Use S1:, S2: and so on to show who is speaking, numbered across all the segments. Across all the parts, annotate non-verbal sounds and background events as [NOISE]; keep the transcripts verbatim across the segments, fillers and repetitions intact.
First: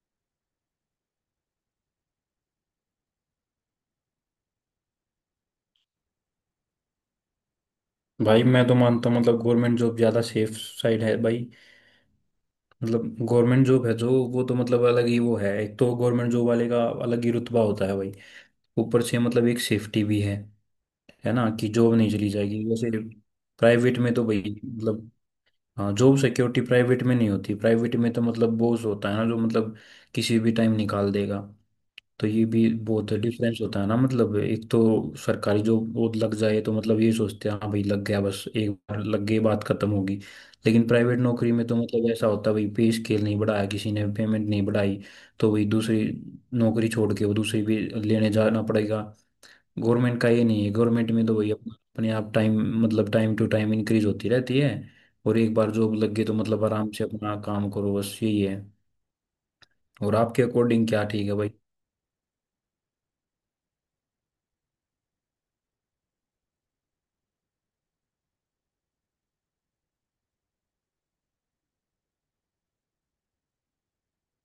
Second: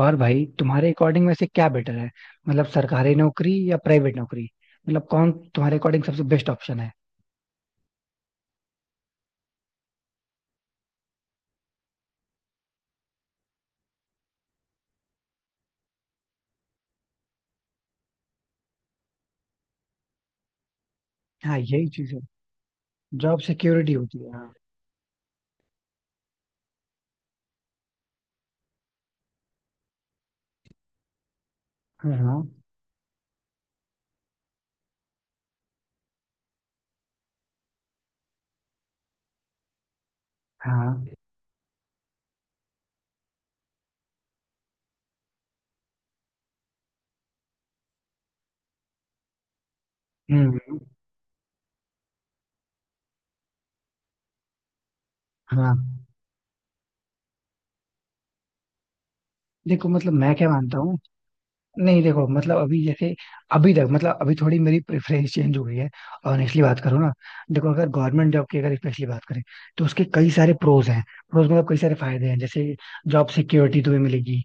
S1: और भाई, तुम्हारे अकॉर्डिंग में से क्या बेटर है? मतलब सरकारी नौकरी या प्राइवेट नौकरी? मतलब कौन तुम्हारे अकॉर्डिंग सबसे बेस्ट ऑप्शन है?
S2: भाई मैं तो मानता हूँ मतलब गवर्नमेंट जॉब ज़्यादा सेफ साइड है भाई। मतलब गवर्नमेंट जॉब है जो वो तो मतलब अलग ही वो है, एक तो गवर्नमेंट जॉब वाले का अलग ही रुतबा होता है भाई। ऊपर से मतलब एक सेफ्टी भी है है ना,
S1: हाँ,
S2: कि
S1: यही
S2: जॉब नहीं
S1: चीज है.
S2: चली जाएगी वैसे।
S1: जॉब सिक्योरिटी
S2: प्राइवेट में
S1: होती
S2: तो
S1: है.
S2: भाई
S1: हाँ.
S2: मतलब हाँ जॉब सिक्योरिटी प्राइवेट में नहीं होती। प्राइवेट में तो मतलब बॉस होता है ना जो मतलब किसी भी टाइम निकाल देगा। तो
S1: हाँ.
S2: ये भी बहुत डिफरेंस होता है ना। मतलब एक तो सरकारी जॉब वो लग जाए तो मतलब ये सोचते हैं हाँ भाई लग गया, बस एक बार लग गई बात खत्म होगी। लेकिन
S1: हाँ.
S2: प्राइवेट नौकरी में तो मतलब ऐसा होता है भाई, पे स्केल नहीं बढ़ाया, किसी ने पेमेंट नहीं बढ़ाई, तो भाई दूसरी नौकरी छोड़ के वो दूसरी भी लेने जाना पड़ेगा। गवर्नमेंट का ये
S1: हम्म.
S2: नहीं है, गवर्नमेंट में तो भाई अपना- अपने आप टाइम मतलब टाइम टू टाइम इंक्रीज होती रहती है। और एक बार
S1: हाँ.
S2: जॉब लग गई तो मतलब आराम से अपना काम करो, बस यही है।
S1: देखो मतलब
S2: और
S1: मैं
S2: आपके
S1: क्या मानता
S2: अकॉर्डिंग
S1: हूँ.
S2: क्या ठीक है भाई?
S1: नहीं देखो, मतलब अभी जैसे, अभी तक मतलब, अभी थोड़ी मेरी प्रेफरेंस चेंज हो गई है. ऑनेस्टली बात करूँ ना, देखो अगर गवर्नमेंट जॉब की अगर स्पेशली बात करें, तो उसके कई सारे प्रोज हैं. प्रोज मतलब कई सारे फायदे हैं. जैसे जॉब सिक्योरिटी तुम्हें मिलेगी.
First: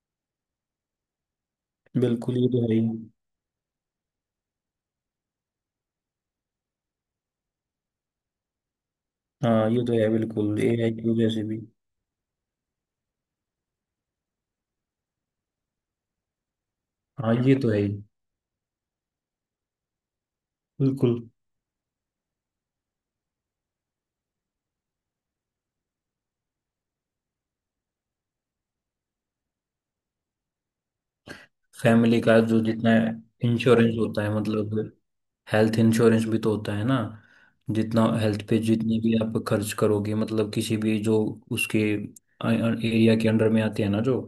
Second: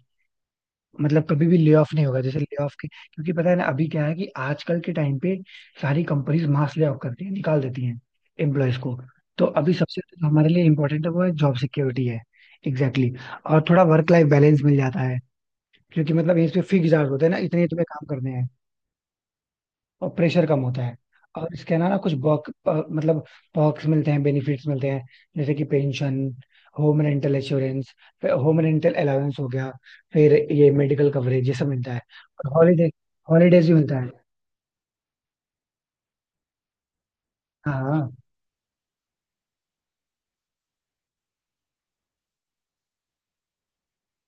S1: मतलब कभी भी ले ऑफ नहीं होगा.
S2: बिल्कुल,
S1: जैसे
S2: ये
S1: ले
S2: तो
S1: ऑफ
S2: है ही।
S1: के, क्योंकि पता है ना अभी क्या है कि आजकल के टाइम पे सारी कंपनीज मास ले ऑफ करती हैं, निकाल देती हैं एम्प्लॉयज को. तो
S2: हाँ
S1: अभी
S2: ये तो
S1: सबसे
S2: है
S1: जो हमारे
S2: बिल्कुल,
S1: लिए
S2: एआई
S1: इम्पोर्टेंट
S2: की
S1: है वो
S2: वजह
S1: है
S2: से
S1: जॉब
S2: भी।
S1: सिक्योरिटी है. Exactly exactly. और थोड़ा वर्क लाइफ बैलेंस मिल जाता है, क्योंकि मतलब इसमें फिक्स आवर्स होते हैं
S2: हाँ
S1: ना,
S2: ये
S1: इतने ही
S2: तो है
S1: तुम्हें
S2: ही।
S1: काम करने हैं. और प्रेशर कम होता है.
S2: बिल्कुल।
S1: और इसके अलावा कुछ बॉक अ, मतलब perks मिलते हैं, बेनिफिट्स मिलते हैं. जैसे कि pension, home rental insurance, home rental allowance हो गया, फिर ये मेडिकल कवरेज, ये सब मिलता है.
S2: फैमिली का
S1: और
S2: जो
S1: हॉलीडे
S2: जितना
S1: हॉलीडेज भी
S2: इंश्योरेंस
S1: मिलता है.
S2: होता है मतलब हेल्थ इंश्योरेंस भी तो होता है ना। जितना
S1: हाँ.
S2: हेल्थ पे जितनी भी आप खर्च करोगे मतलब किसी भी जो उसके एरिया के अंडर में आते हैं ना, जो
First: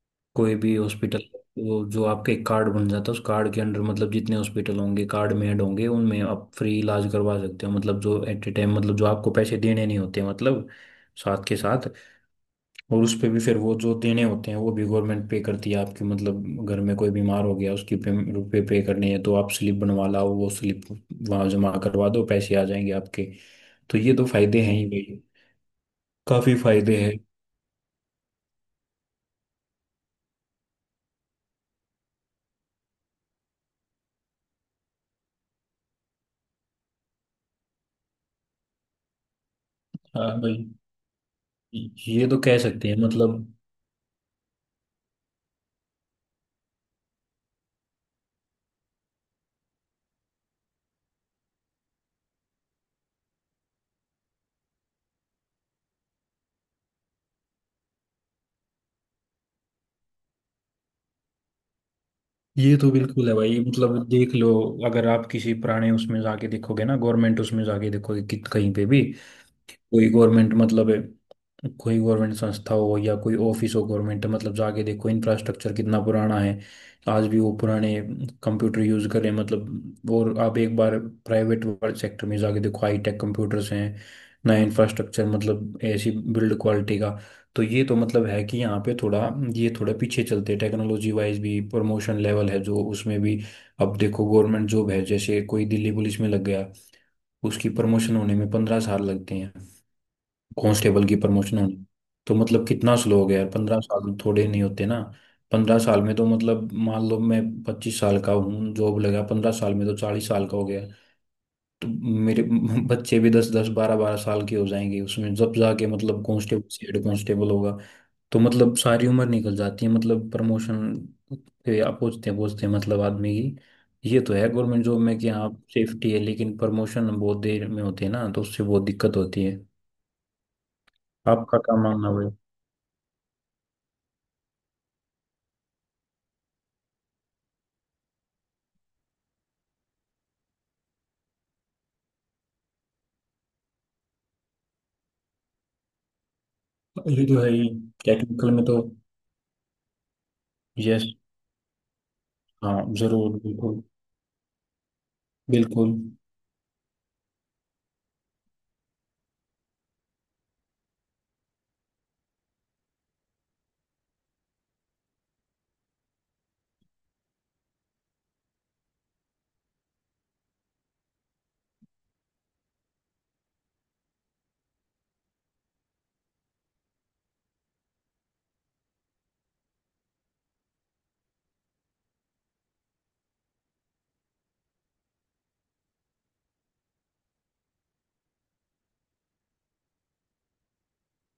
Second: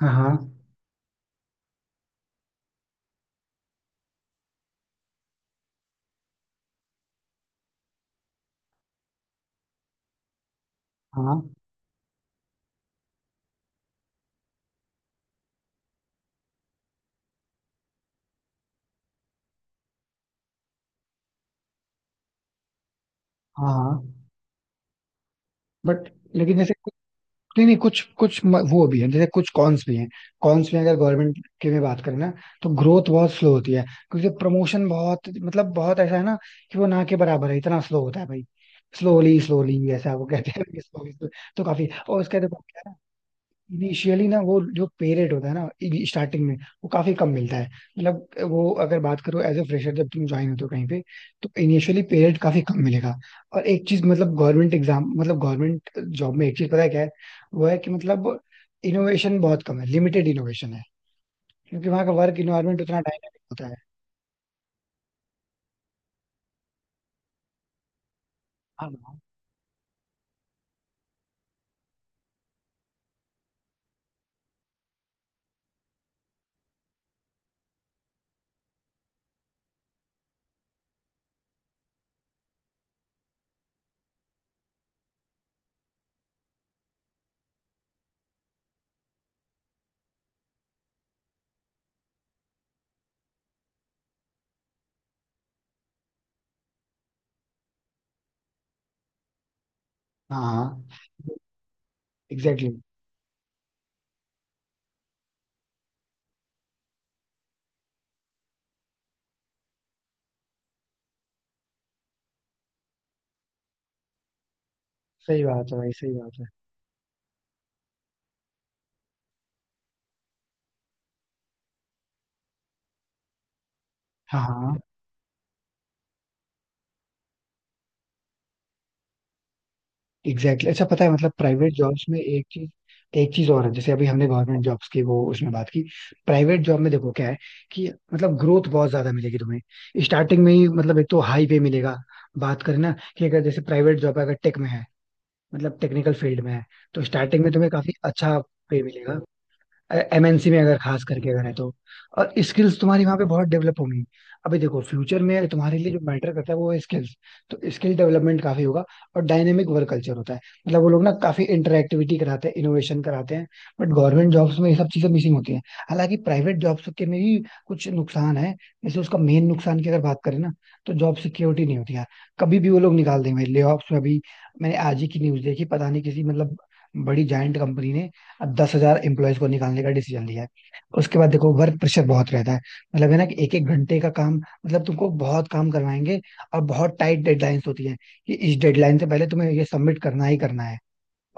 S1: हाँ. हाँ.
S2: कोई भी हॉस्पिटल, वो जो आपका एक कार्ड बन जाता है उस कार्ड के अंडर मतलब जितने हॉस्पिटल होंगे कार्ड में ऐड होंगे उनमें आप फ्री इलाज करवा सकते हो। मतलब जो एट ए टाइम मतलब जो आपको पैसे देने नहीं होते मतलब
S1: हाँ.
S2: साथ के साथ। और उस पे भी फिर वो जो देने होते हैं वो भी गवर्नमेंट पे करती है आपकी। मतलब घर में कोई बीमार हो गया, उसकी पे, रुपए पे करने हैं तो आप स्लिप बनवा लाओ, वो स्लिप वहां जमा करवा दो, पैसे आ जाएंगे आपके।
S1: हाँ.
S2: तो
S1: हाँ.
S2: ये तो फायदे हैं ही भाई,
S1: बट
S2: काफी
S1: लेकिन जैसे,
S2: फायदे हैं।
S1: नहीं नहीं, कुछ कुछ म- वो भी है, जैसे कुछ कॉन्स भी हैं. कॉन्स में अगर गवर्नमेंट की में बात करें ना, तो ग्रोथ बहुत स्लो होती है. क्योंकि प्रमोशन बहुत मतलब बहुत ऐसा है ना, कि वो ना के बराबर है, इतना स्लो होता है भाई. स्लोली स्लोली ऐसा वो
S2: हाँ
S1: कहते
S2: भाई,
S1: हैं [LAUGHS] स्लोली. तो काफी. और
S2: ये तो
S1: उसका
S2: कह
S1: देखो,
S2: सकते हैं मतलब।
S1: इनिशियली ना वो जो पे रेट होता है ना, स्टार्टिंग में वो काफी कम मिलता है. मतलब वो अगर बात करो एज ए फ्रेशर जब तुम ज्वाइन होते हो तो कहीं पे, तो इनिशियली पे रेट काफी कम मिलेगा. और एक चीज मतलब गवर्नमेंट एग्जाम मतलब गवर्नमेंट जॉब में, एक चीज पता है क्या है? वो है कि मतलब इनोवेशन बहुत कम है, लिमिटेड इनोवेशन है. क्योंकि वहाँ का वर्क
S2: ये
S1: इन्वायरमेंट
S2: तो
S1: उतना
S2: बिल्कुल है
S1: डायनामिक
S2: भाई,
S1: होता है.
S2: मतलब देख लो, अगर आप किसी पुराने उसमें जाके देखोगे ना, गवर्नमेंट उसमें जाके देखोगे कि कहीं पे
S1: हाँ.
S2: भी कोई गवर्नमेंट मतलब है, कोई गवर्नमेंट संस्था हो या कोई ऑफिस हो गवर्नमेंट, मतलब जाके देखो इंफ्रास्ट्रक्चर कितना पुराना है। आज भी वो पुराने कंप्यूटर यूज करें मतलब। और आप एक बार प्राइवेट सेक्टर में जाके देखो, हाई टेक कंप्यूटर्स हैं, नया इंफ्रास्ट्रक्चर, मतलब ऐसी बिल्ड क्वालिटी का। तो ये तो मतलब है कि यहाँ पे थोड़ा ये थोड़ा पीछे चलते हैं टेक्नोलॉजी वाइज भी। प्रमोशन लेवल है जो उसमें भी, अब देखो गवर्नमेंट जॉब है, जैसे कोई दिल्ली पुलिस में लग गया, उसकी प्रमोशन होने में पंद्रह साल लगते हैं,
S1: हाँ.
S2: कांस्टेबल की प्रमोशन होनी। तो मतलब
S1: एग्जैक्टली.
S2: कितना स्लो हो गया यार, पंद्रह साल थोड़े नहीं होते ना। पंद्रह साल में तो मतलब मान लो मैं पच्चीस साल का हूँ, जॉब लगा, पंद्रह साल में तो चालीस साल का हो गया। तो मेरे [LAUGHS] बच्चे भी दस दस बारह बारह साल के हो जाएंगे उसमें,
S1: सही
S2: जब
S1: बात है
S2: जाके
S1: भाई, सही
S2: मतलब
S1: बात है.
S2: कांस्टेबल से हेड कांस्टेबल होगा। तो मतलब सारी उम्र निकल जाती है मतलब प्रमोशन के आप पूछते पूछते मतलब आदमी की। ये तो
S1: हाँ.
S2: है
S1: हाँ.
S2: गवर्नमेंट जॉब में कि हाँ सेफ्टी है लेकिन प्रमोशन बहुत देर में होती है ना, तो उससे बहुत दिक्कत होती है।
S1: Exactly exactly. अच्छा पता है मतलब
S2: आपका
S1: प्राइवेट
S2: क्या
S1: जॉब्स
S2: मानना?
S1: में एक चीज एक चीज और है. जैसे अभी हमने गवर्नमेंट जॉब्स की वो उसमें बात की. प्राइवेट जॉब में देखो क्या है, कि मतलब ग्रोथ बहुत ज्यादा मिलेगी तुम्हें. स्टार्टिंग में ही मतलब एक तो हाई पे मिलेगा. बात करें ना कि अगर जैसे प्राइवेट जॉब अगर टेक में है, मतलब टेक्निकल फील्ड में है, तो
S2: ये तो
S1: स्टार्टिंग
S2: है
S1: में
S2: ही,
S1: तुम्हें काफी अच्छा
S2: टेक्निकल में तो।
S1: पे मिलेगा. एम एन सी में अगर खास
S2: यस।
S1: करके अगर है तो. और स्किल्स
S2: हाँ
S1: तुम्हारी वहां पे
S2: जरूर,
S1: बहुत डेवलप
S2: बिल्कुल।
S1: होंगी. अभी देखो फ्यूचर में तुम्हारे लिए
S2: बिल्कुल।
S1: जो मैटर करता है वो है स्किल्स. तो स्किल डेवलपमेंट काफी होगा. और डायनेमिक वर्क कल्चर होता है. मतलब वो लोग ना काफी इंटरएक्टिविटी कराते हैं, इनोवेशन कराते हैं. बट गवर्नमेंट जॉब्स में ये सब चीजें मिसिंग होती हैं. हालांकि प्राइवेट जॉब्स के में भी कुछ नुकसान है. जैसे उसका मेन नुकसान की अगर बात करें ना, तो जॉब सिक्योरिटी नहीं होती यार. कभी भी वो लोग निकाल देंगे ले ऑफ्स में. अभी मैंने आज ही की न्यूज देखी, पता नहीं किसी मतलब बड़ी जायंट कंपनी ने अब दस हजार एम्प्लॉयज को निकालने का डिसीजन लिया है. उसके बाद देखो वर्क प्रेशर बहुत रहता है. मतलब है ना कि एक एक घंटे का काम मतलब तुमको बहुत काम करवाएंगे. और बहुत टाइट डेडलाइंस होती है, कि इस डेडलाइन से पहले तुम्हें ये सबमिट करना ही करना है.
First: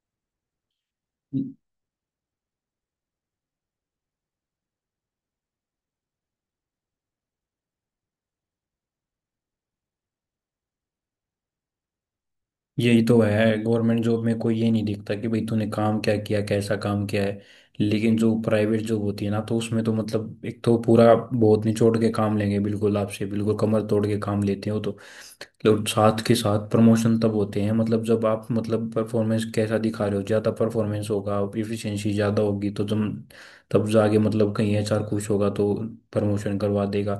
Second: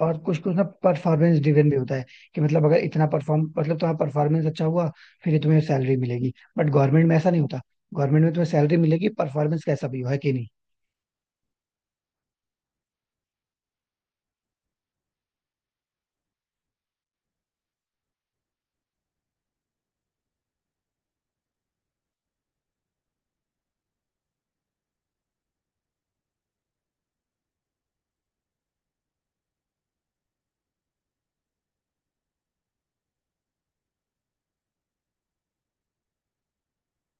S1: और कुछ कुछ ना परफॉर्मेंस ड्रिवन भी होता है, कि मतलब अगर इतना परफॉर्म मतलब तुम्हारा परफॉर्मेंस अच्छा हुआ, फिर ही तुम्हें सैलरी मिलेगी. बट गवर्नमेंट में ऐसा नहीं होता. गवर्नमेंट में तुम्हें सैलरी मिलेगी परफॉर्मेंस कैसा भी हो, है कि नहीं?
S2: यही तो है, गवर्नमेंट जॉब में कोई ये नहीं देखता कि भाई तूने काम क्या किया, कैसा काम किया है। लेकिन जो प्राइवेट जॉब होती है ना, तो उसमें तो मतलब एक तो पूरा बहुत निचोड़ के काम लेंगे बिल्कुल आपसे, बिल्कुल कमर तोड़ के काम लेते हो तो लोग। साथ के साथ प्रमोशन तब होते हैं मतलब जब आप मतलब परफॉर्मेंस कैसा दिखा रहे हो, ज़्यादा परफॉर्मेंस होगा, इफिशिएंसी ज़्यादा होगी, तो जब तब जाके मतलब कहीं एचआर खुश होगा तो प्रमोशन करवा देगा।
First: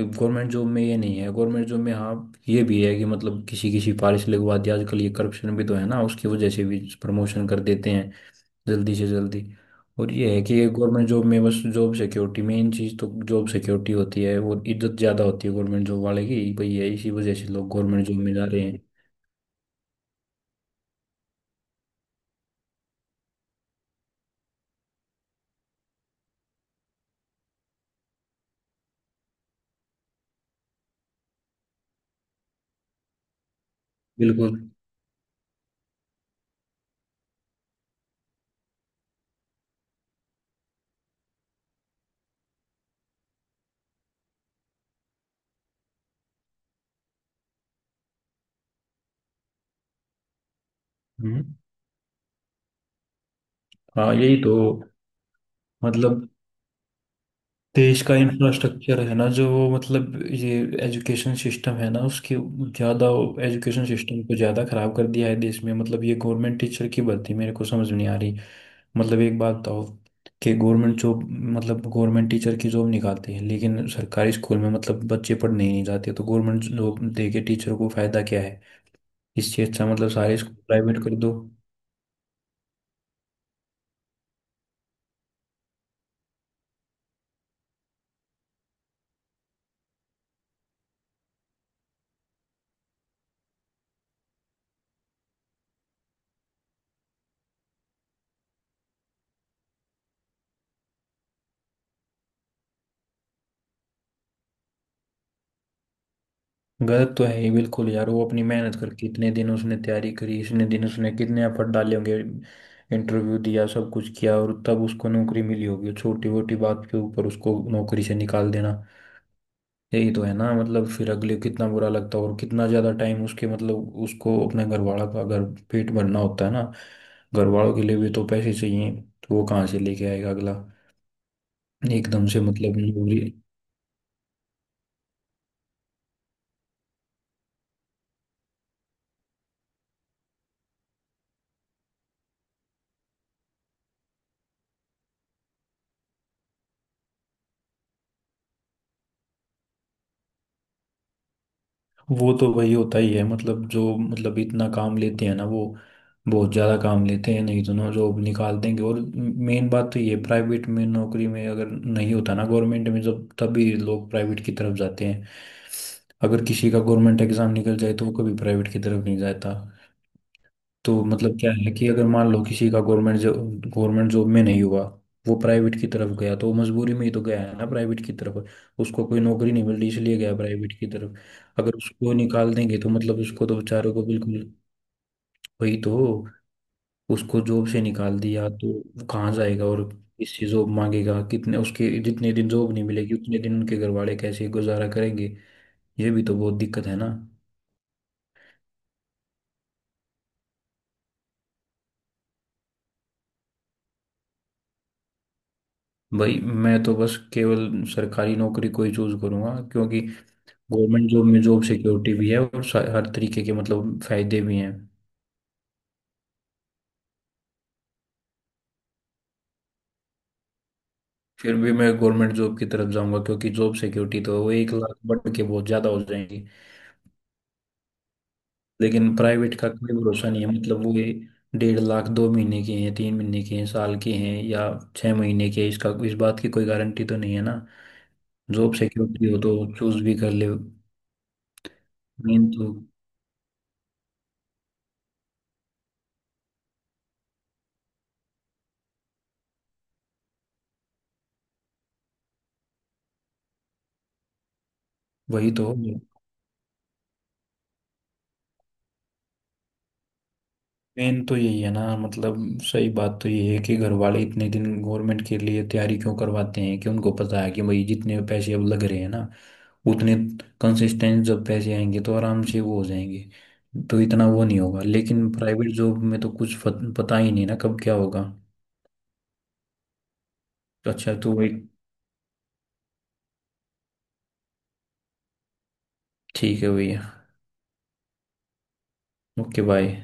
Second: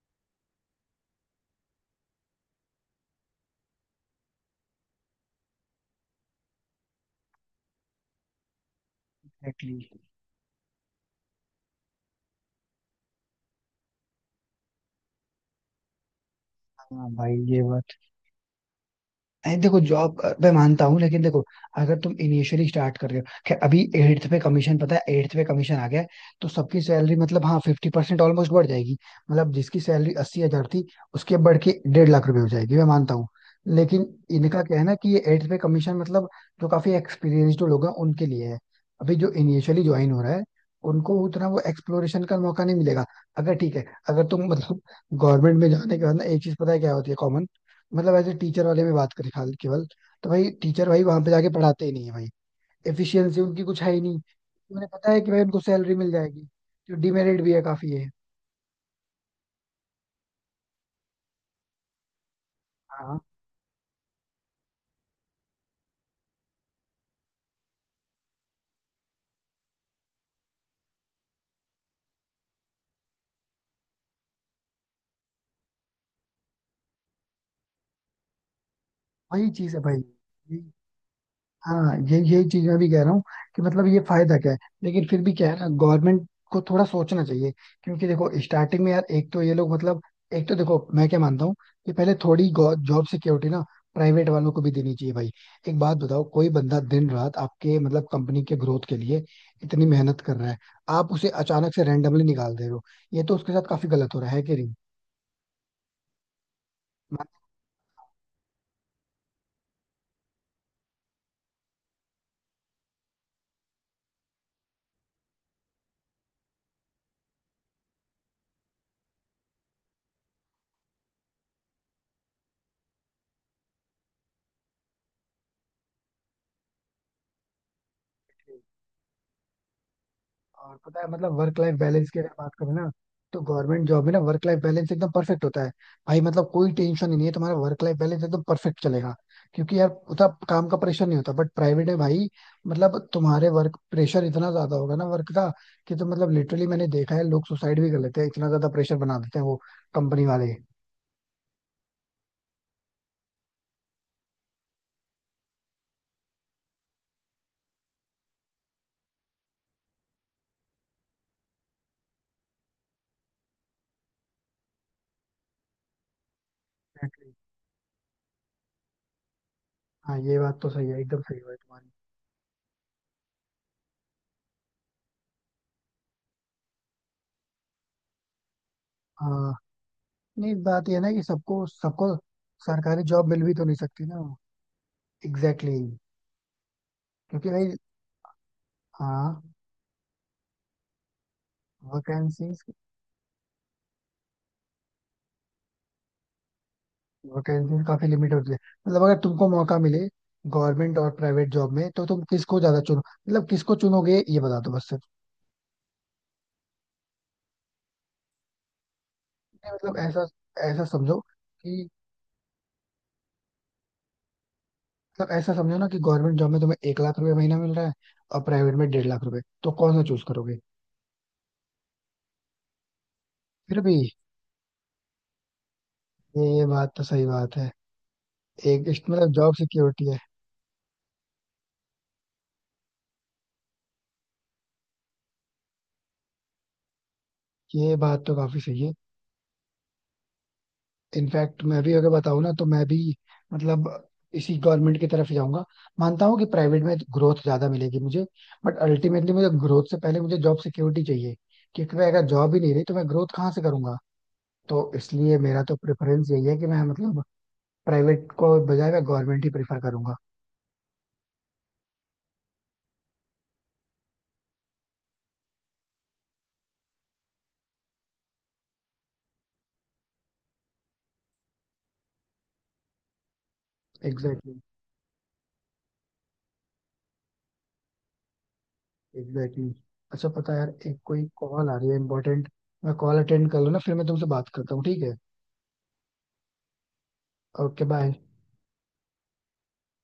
S2: गवर्नमेंट जॉब में ये नहीं है। गवर्नमेंट जॉब में हाँ ये भी है कि मतलब किसी किसी पारिश लगवा दिया, आजकल ये करप्शन भी तो है ना, उसकी वजह से भी प्रमोशन कर देते हैं जल्दी से जल्दी।
S1: एग्जैक्टली.
S2: और ये है कि ये हम्म। गवर्नमेंट जॉब में बस जॉब सिक्योरिटी मेन चीज़, तो जॉब सिक्योरिटी होती है और इज्जत ज़्यादा होती है गवर्नमेंट जॉब वाले की भाई, है
S1: हाँ
S2: इसी वजह
S1: भाई,
S2: से
S1: ये
S2: लोग
S1: बात.
S2: गवर्नमेंट जॉब में जा रहे हैं।
S1: अरे देखो, जॉब मैं मानता हूँ लेकिन देखो, अगर तुम इनिशियली स्टार्ट कर रहे हो, खैर अभी एट्थ पे कमीशन, पता है एट्थ पे कमीशन आ गया है. तो सबकी सैलरी मतलब हाँ फिफ्टी परसेंट ऑलमोस्ट बढ़ जाएगी. मतलब जिसकी सैलरी अस्सी हजार थी, उसके बढ़ के डेढ़ लाख रुपए हो जाएगी, मैं मानता हूँ. लेकिन
S2: बिल्कुल।
S1: इनका क्या है ना कि ये एट्थ पे कमीशन मतलब जो काफी एक्सपीरियंस्ड लोग हैं उनके लिए है. अभी जो इनिशियली ज्वाइन हो रहा है उनको उतना वो एक्सप्लोरेशन का मौका नहीं मिलेगा. अगर ठीक है, अगर तुम मतलब गवर्नमेंट में जाने के बाद ना, एक चीज पता है क्या होती है? मतलब एज ए टीचर वाले में बात करें खाली केवल, तो भाई टीचर भाई वहां पे जाके
S2: हम्म।
S1: पढ़ाते ही नहीं है भाई. एफिशिएंसी उनकी कुछ है ही
S2: हाँ,
S1: नहीं.
S2: यही तो।
S1: उन्हें पता है कि भाई उनको सैलरी मिल
S2: मतलब
S1: जाएगी. जो डिमेरिट भी है काफी
S2: देश
S1: है.
S2: का इंफ्रास्ट्रक्चर है ना, जो वो मतलब ये एजुकेशन सिस्टम है ना उसकी ज़्यादा।
S1: हाँ,
S2: एजुकेशन सिस्टम को ज़्यादा खराब कर दिया है देश में, मतलब ये गवर्नमेंट टीचर की भर्ती मेरे को समझ में नहीं आ रही। मतलब एक बात बताओ कि गवर्नमेंट जॉब, मतलब गवर्नमेंट टीचर की जॉब निकालती है, लेकिन सरकारी स्कूल में मतलब बच्चे पढ़ने ही नहीं जाते, तो गवर्नमेंट जॉब दे के टीचर को फायदा क्या है?
S1: वही
S2: इससे
S1: चीज है
S2: अच्छा
S1: भाई.
S2: मतलब सारे स्कूल प्राइवेट कर दो।
S1: हाँ, ये यही चीज मैं भी कह रहा हूँ, कि मतलब ये फायदा क्या है. लेकिन फिर भी क्या है ना, गवर्नमेंट को थोड़ा सोचना चाहिए. क्योंकि देखो स्टार्टिंग में यार एक तो ये लोग मतलब, एक तो देखो मैं क्या मानता हूँ, कि पहले थोड़ी जॉब सिक्योरिटी ना प्राइवेट वालों को भी देनी चाहिए भाई. एक बात बताओ, कोई बंदा दिन रात आपके मतलब कंपनी के ग्रोथ के लिए इतनी मेहनत कर रहा है, आप उसे अचानक से रेंडमली निकाल दे रहे हो, ये तो उसके साथ काफी गलत हो रहा है कि
S2: गलत तो है
S1: नहीं?
S2: ही बिल्कुल यार, वो अपनी मेहनत करके इतने दिन उसने तैयारी करी, इतने दिन उसने कितने एफर्ट डाले होंगे, इंटरव्यू दिया, सब कुछ किया, और तब उसको नौकरी मिली होगी, छोटी मोटी बात के ऊपर उसको नौकरी से निकाल देना। यही तो है ना मतलब, फिर अगले को कितना बुरा लगता है, और कितना ज्यादा टाइम उसके मतलब उसको अपने घर वाला का, अगर पेट भरना होता है ना, घर वालों के लिए भी तो पैसे चाहिए, तो वो कहाँ से लेके आएगा अगला
S1: और पता है मतलब वर्क लाइफ बैलेंस की
S2: एकदम
S1: अगर
S2: से
S1: बात करें
S2: मतलब।
S1: ना, तो गवर्नमेंट जॉब में ना वर्क लाइफ बैलेंस एकदम परफेक्ट होता है. भाई मतलब कोई टेंशन ही नहीं है, तुम्हारा वर्क लाइफ बैलेंस एकदम परफेक्ट चलेगा. क्योंकि यार उतना काम का प्रेशर नहीं होता. बट प्राइवेट है भाई, मतलब तुम्हारे वर्क प्रेशर इतना ज्यादा होगा ना वर्क का, कि तो मतलब लिटरली मैंने देखा है लोग सुसाइड भी कर लेते हैं, इतना ज्यादा प्रेशर बना देते हैं वो कंपनी वाले.
S2: वो तो वही होता ही है, मतलब जो मतलब इतना काम लेते हैं ना वो, बहुत ज़्यादा काम लेते हैं नहीं तो ना जॉब निकाल देंगे। और मेन बात तो ये, प्राइवेट में नौकरी में अगर नहीं होता ना गवर्नमेंट में जब, तभी लोग प्राइवेट की तरफ जाते हैं। अगर किसी का गवर्नमेंट
S1: Exactly.
S2: एग्ज़ाम निकल जाए तो वो कभी प्राइवेट की तरफ नहीं जाता।
S1: हाँ, ये बात तो सही है,
S2: तो
S1: एकदम
S2: मतलब
S1: सही
S2: क्या
S1: है
S2: है कि
S1: तुम्हारी.
S2: अगर मान लो किसी का गवर्नमेंट जॉब गवर्नमेंट जॉब में नहीं हुआ, वो प्राइवेट की तरफ गया, तो वो मजबूरी में ही तो गया है ना प्राइवेट की तरफ। उसको कोई
S1: हाँ.
S2: नौकरी नहीं मिल रही इसलिए गया
S1: नहीं,
S2: प्राइवेट की
S1: बात ये है ना
S2: तरफ।
S1: कि सबको
S2: अगर उसको
S1: सबको
S2: निकाल देंगे तो
S1: सरकारी
S2: मतलब
S1: जॉब मिल
S2: उसको
S1: भी
S2: तो
S1: तो नहीं
S2: बेचारे को
S1: सकती ना.
S2: बिल्कुल।
S1: एग्जैक्टली
S2: वही तो,
S1: exactly.
S2: उसको
S1: क्योंकि
S2: जॉब
S1: भाई.
S2: से निकाल दिया तो वो कहाँ
S1: हाँ.
S2: जाएगा और किससे जॉब मांगेगा, कितने उसके जितने दिन
S1: वैकेंसीज
S2: जॉब नहीं मिलेगी उतने दिन उनके घर वाले कैसे गुजारा करेंगे? ये भी तो बहुत दिक्कत है ना।
S1: वैकेंसीज काफी लिमिट होती है. मतलब अगर तुमको मौका मिले, गवर्नमेंट और प्राइवेट जॉब में, तो तुम किसको ज्यादा चुनो, मतलब किसको चुनोगे ये बता दो बस सिर्फ.
S2: भाई मैं तो बस केवल सरकारी नौकरी को ही चूज करूंगा,
S1: नहीं, मतलब
S2: क्योंकि
S1: ऐसा ऐसा
S2: गवर्नमेंट
S1: समझो
S2: जॉब में जॉब
S1: कि
S2: सिक्योरिटी भी है और सा- हर तरीके के मतलब फायदे भी हैं।
S1: मतलब ऐसा समझो ना कि गवर्नमेंट जॉब में तुम्हें एक लाख रुपए महीना मिल रहा है, और प्राइवेट में डेढ़ लाख रुपए, तो कौन सा चूज करोगे?
S2: फिर भी मैं गवर्नमेंट जॉब की तरफ जाऊंगा क्योंकि जॉब
S1: फिर भी.
S2: सिक्योरिटी, तो वो एक लाख बढ़ के बहुत ज्यादा हो जाएंगी।
S1: ये बात तो सही बात है. एक इस-
S2: लेकिन
S1: मतलब जॉब
S2: प्राइवेट का कोई
S1: सिक्योरिटी है.
S2: भरोसा नहीं है, मतलब वो ये डेढ़ लाख दो महीने के हैं, तीन महीने के हैं, साल के हैं, या छह महीने के हैं, इसका इस बात की कोई गारंटी तो नहीं है ना।
S1: ये बात तो काफी
S2: जॉब
S1: सही है.
S2: सिक्योरिटी हो तो चूज भी कर ले।
S1: इनफैक्ट मैं भी अगर बताऊँ
S2: मेन
S1: ना, तो
S2: तो
S1: मैं भी मतलब इसी गवर्नमेंट की तरफ ही जाऊंगा. मानता हूँ कि प्राइवेट में ग्रोथ ज्यादा मिलेगी मुझे, बट अल्टीमेटली मुझे ग्रोथ से पहले मुझे जॉब सिक्योरिटी चाहिए. क्योंकि मैं अगर जॉब ही नहीं रही तो मैं ग्रोथ कहाँ से करूंगा? तो इसलिए
S2: वही
S1: मेरा
S2: तो,
S1: तो प्रेफरेंस यही है कि मैं मतलब प्राइवेट को बजाय मैं गवर्नमेंट ही प्रेफर करूंगा.
S2: मेन तो यही है ना मतलब। सही बात तो ये है कि घर वाले इतने दिन गवर्नमेंट के लिए तैयारी क्यों करवाते हैं, कि उनको पता है कि भाई जितने पैसे अब लग रहे हैं ना उतने कंसिस्टेंट जब पैसे आएंगे तो आराम से वो हो जाएंगे। तो इतना वो
S1: एग्जैक्टली
S2: नहीं
S1: exactly.
S2: होगा लेकिन प्राइवेट जॉब में तो कुछ फत- पता ही नहीं ना कब क्या होगा।
S1: Exactly exactly. अच्छा पता है यार,
S2: तो
S1: एक
S2: अच्छा
S1: कोई
S2: तो वही,
S1: कॉल आ रही है इंपॉर्टेंट. मैं कॉल अटेंड कर लूँ ना, फिर मैं तुमसे बात करता हूँ, ठीक है?
S2: ठीक है भैया,
S1: ओके बाय.
S2: Okay bye.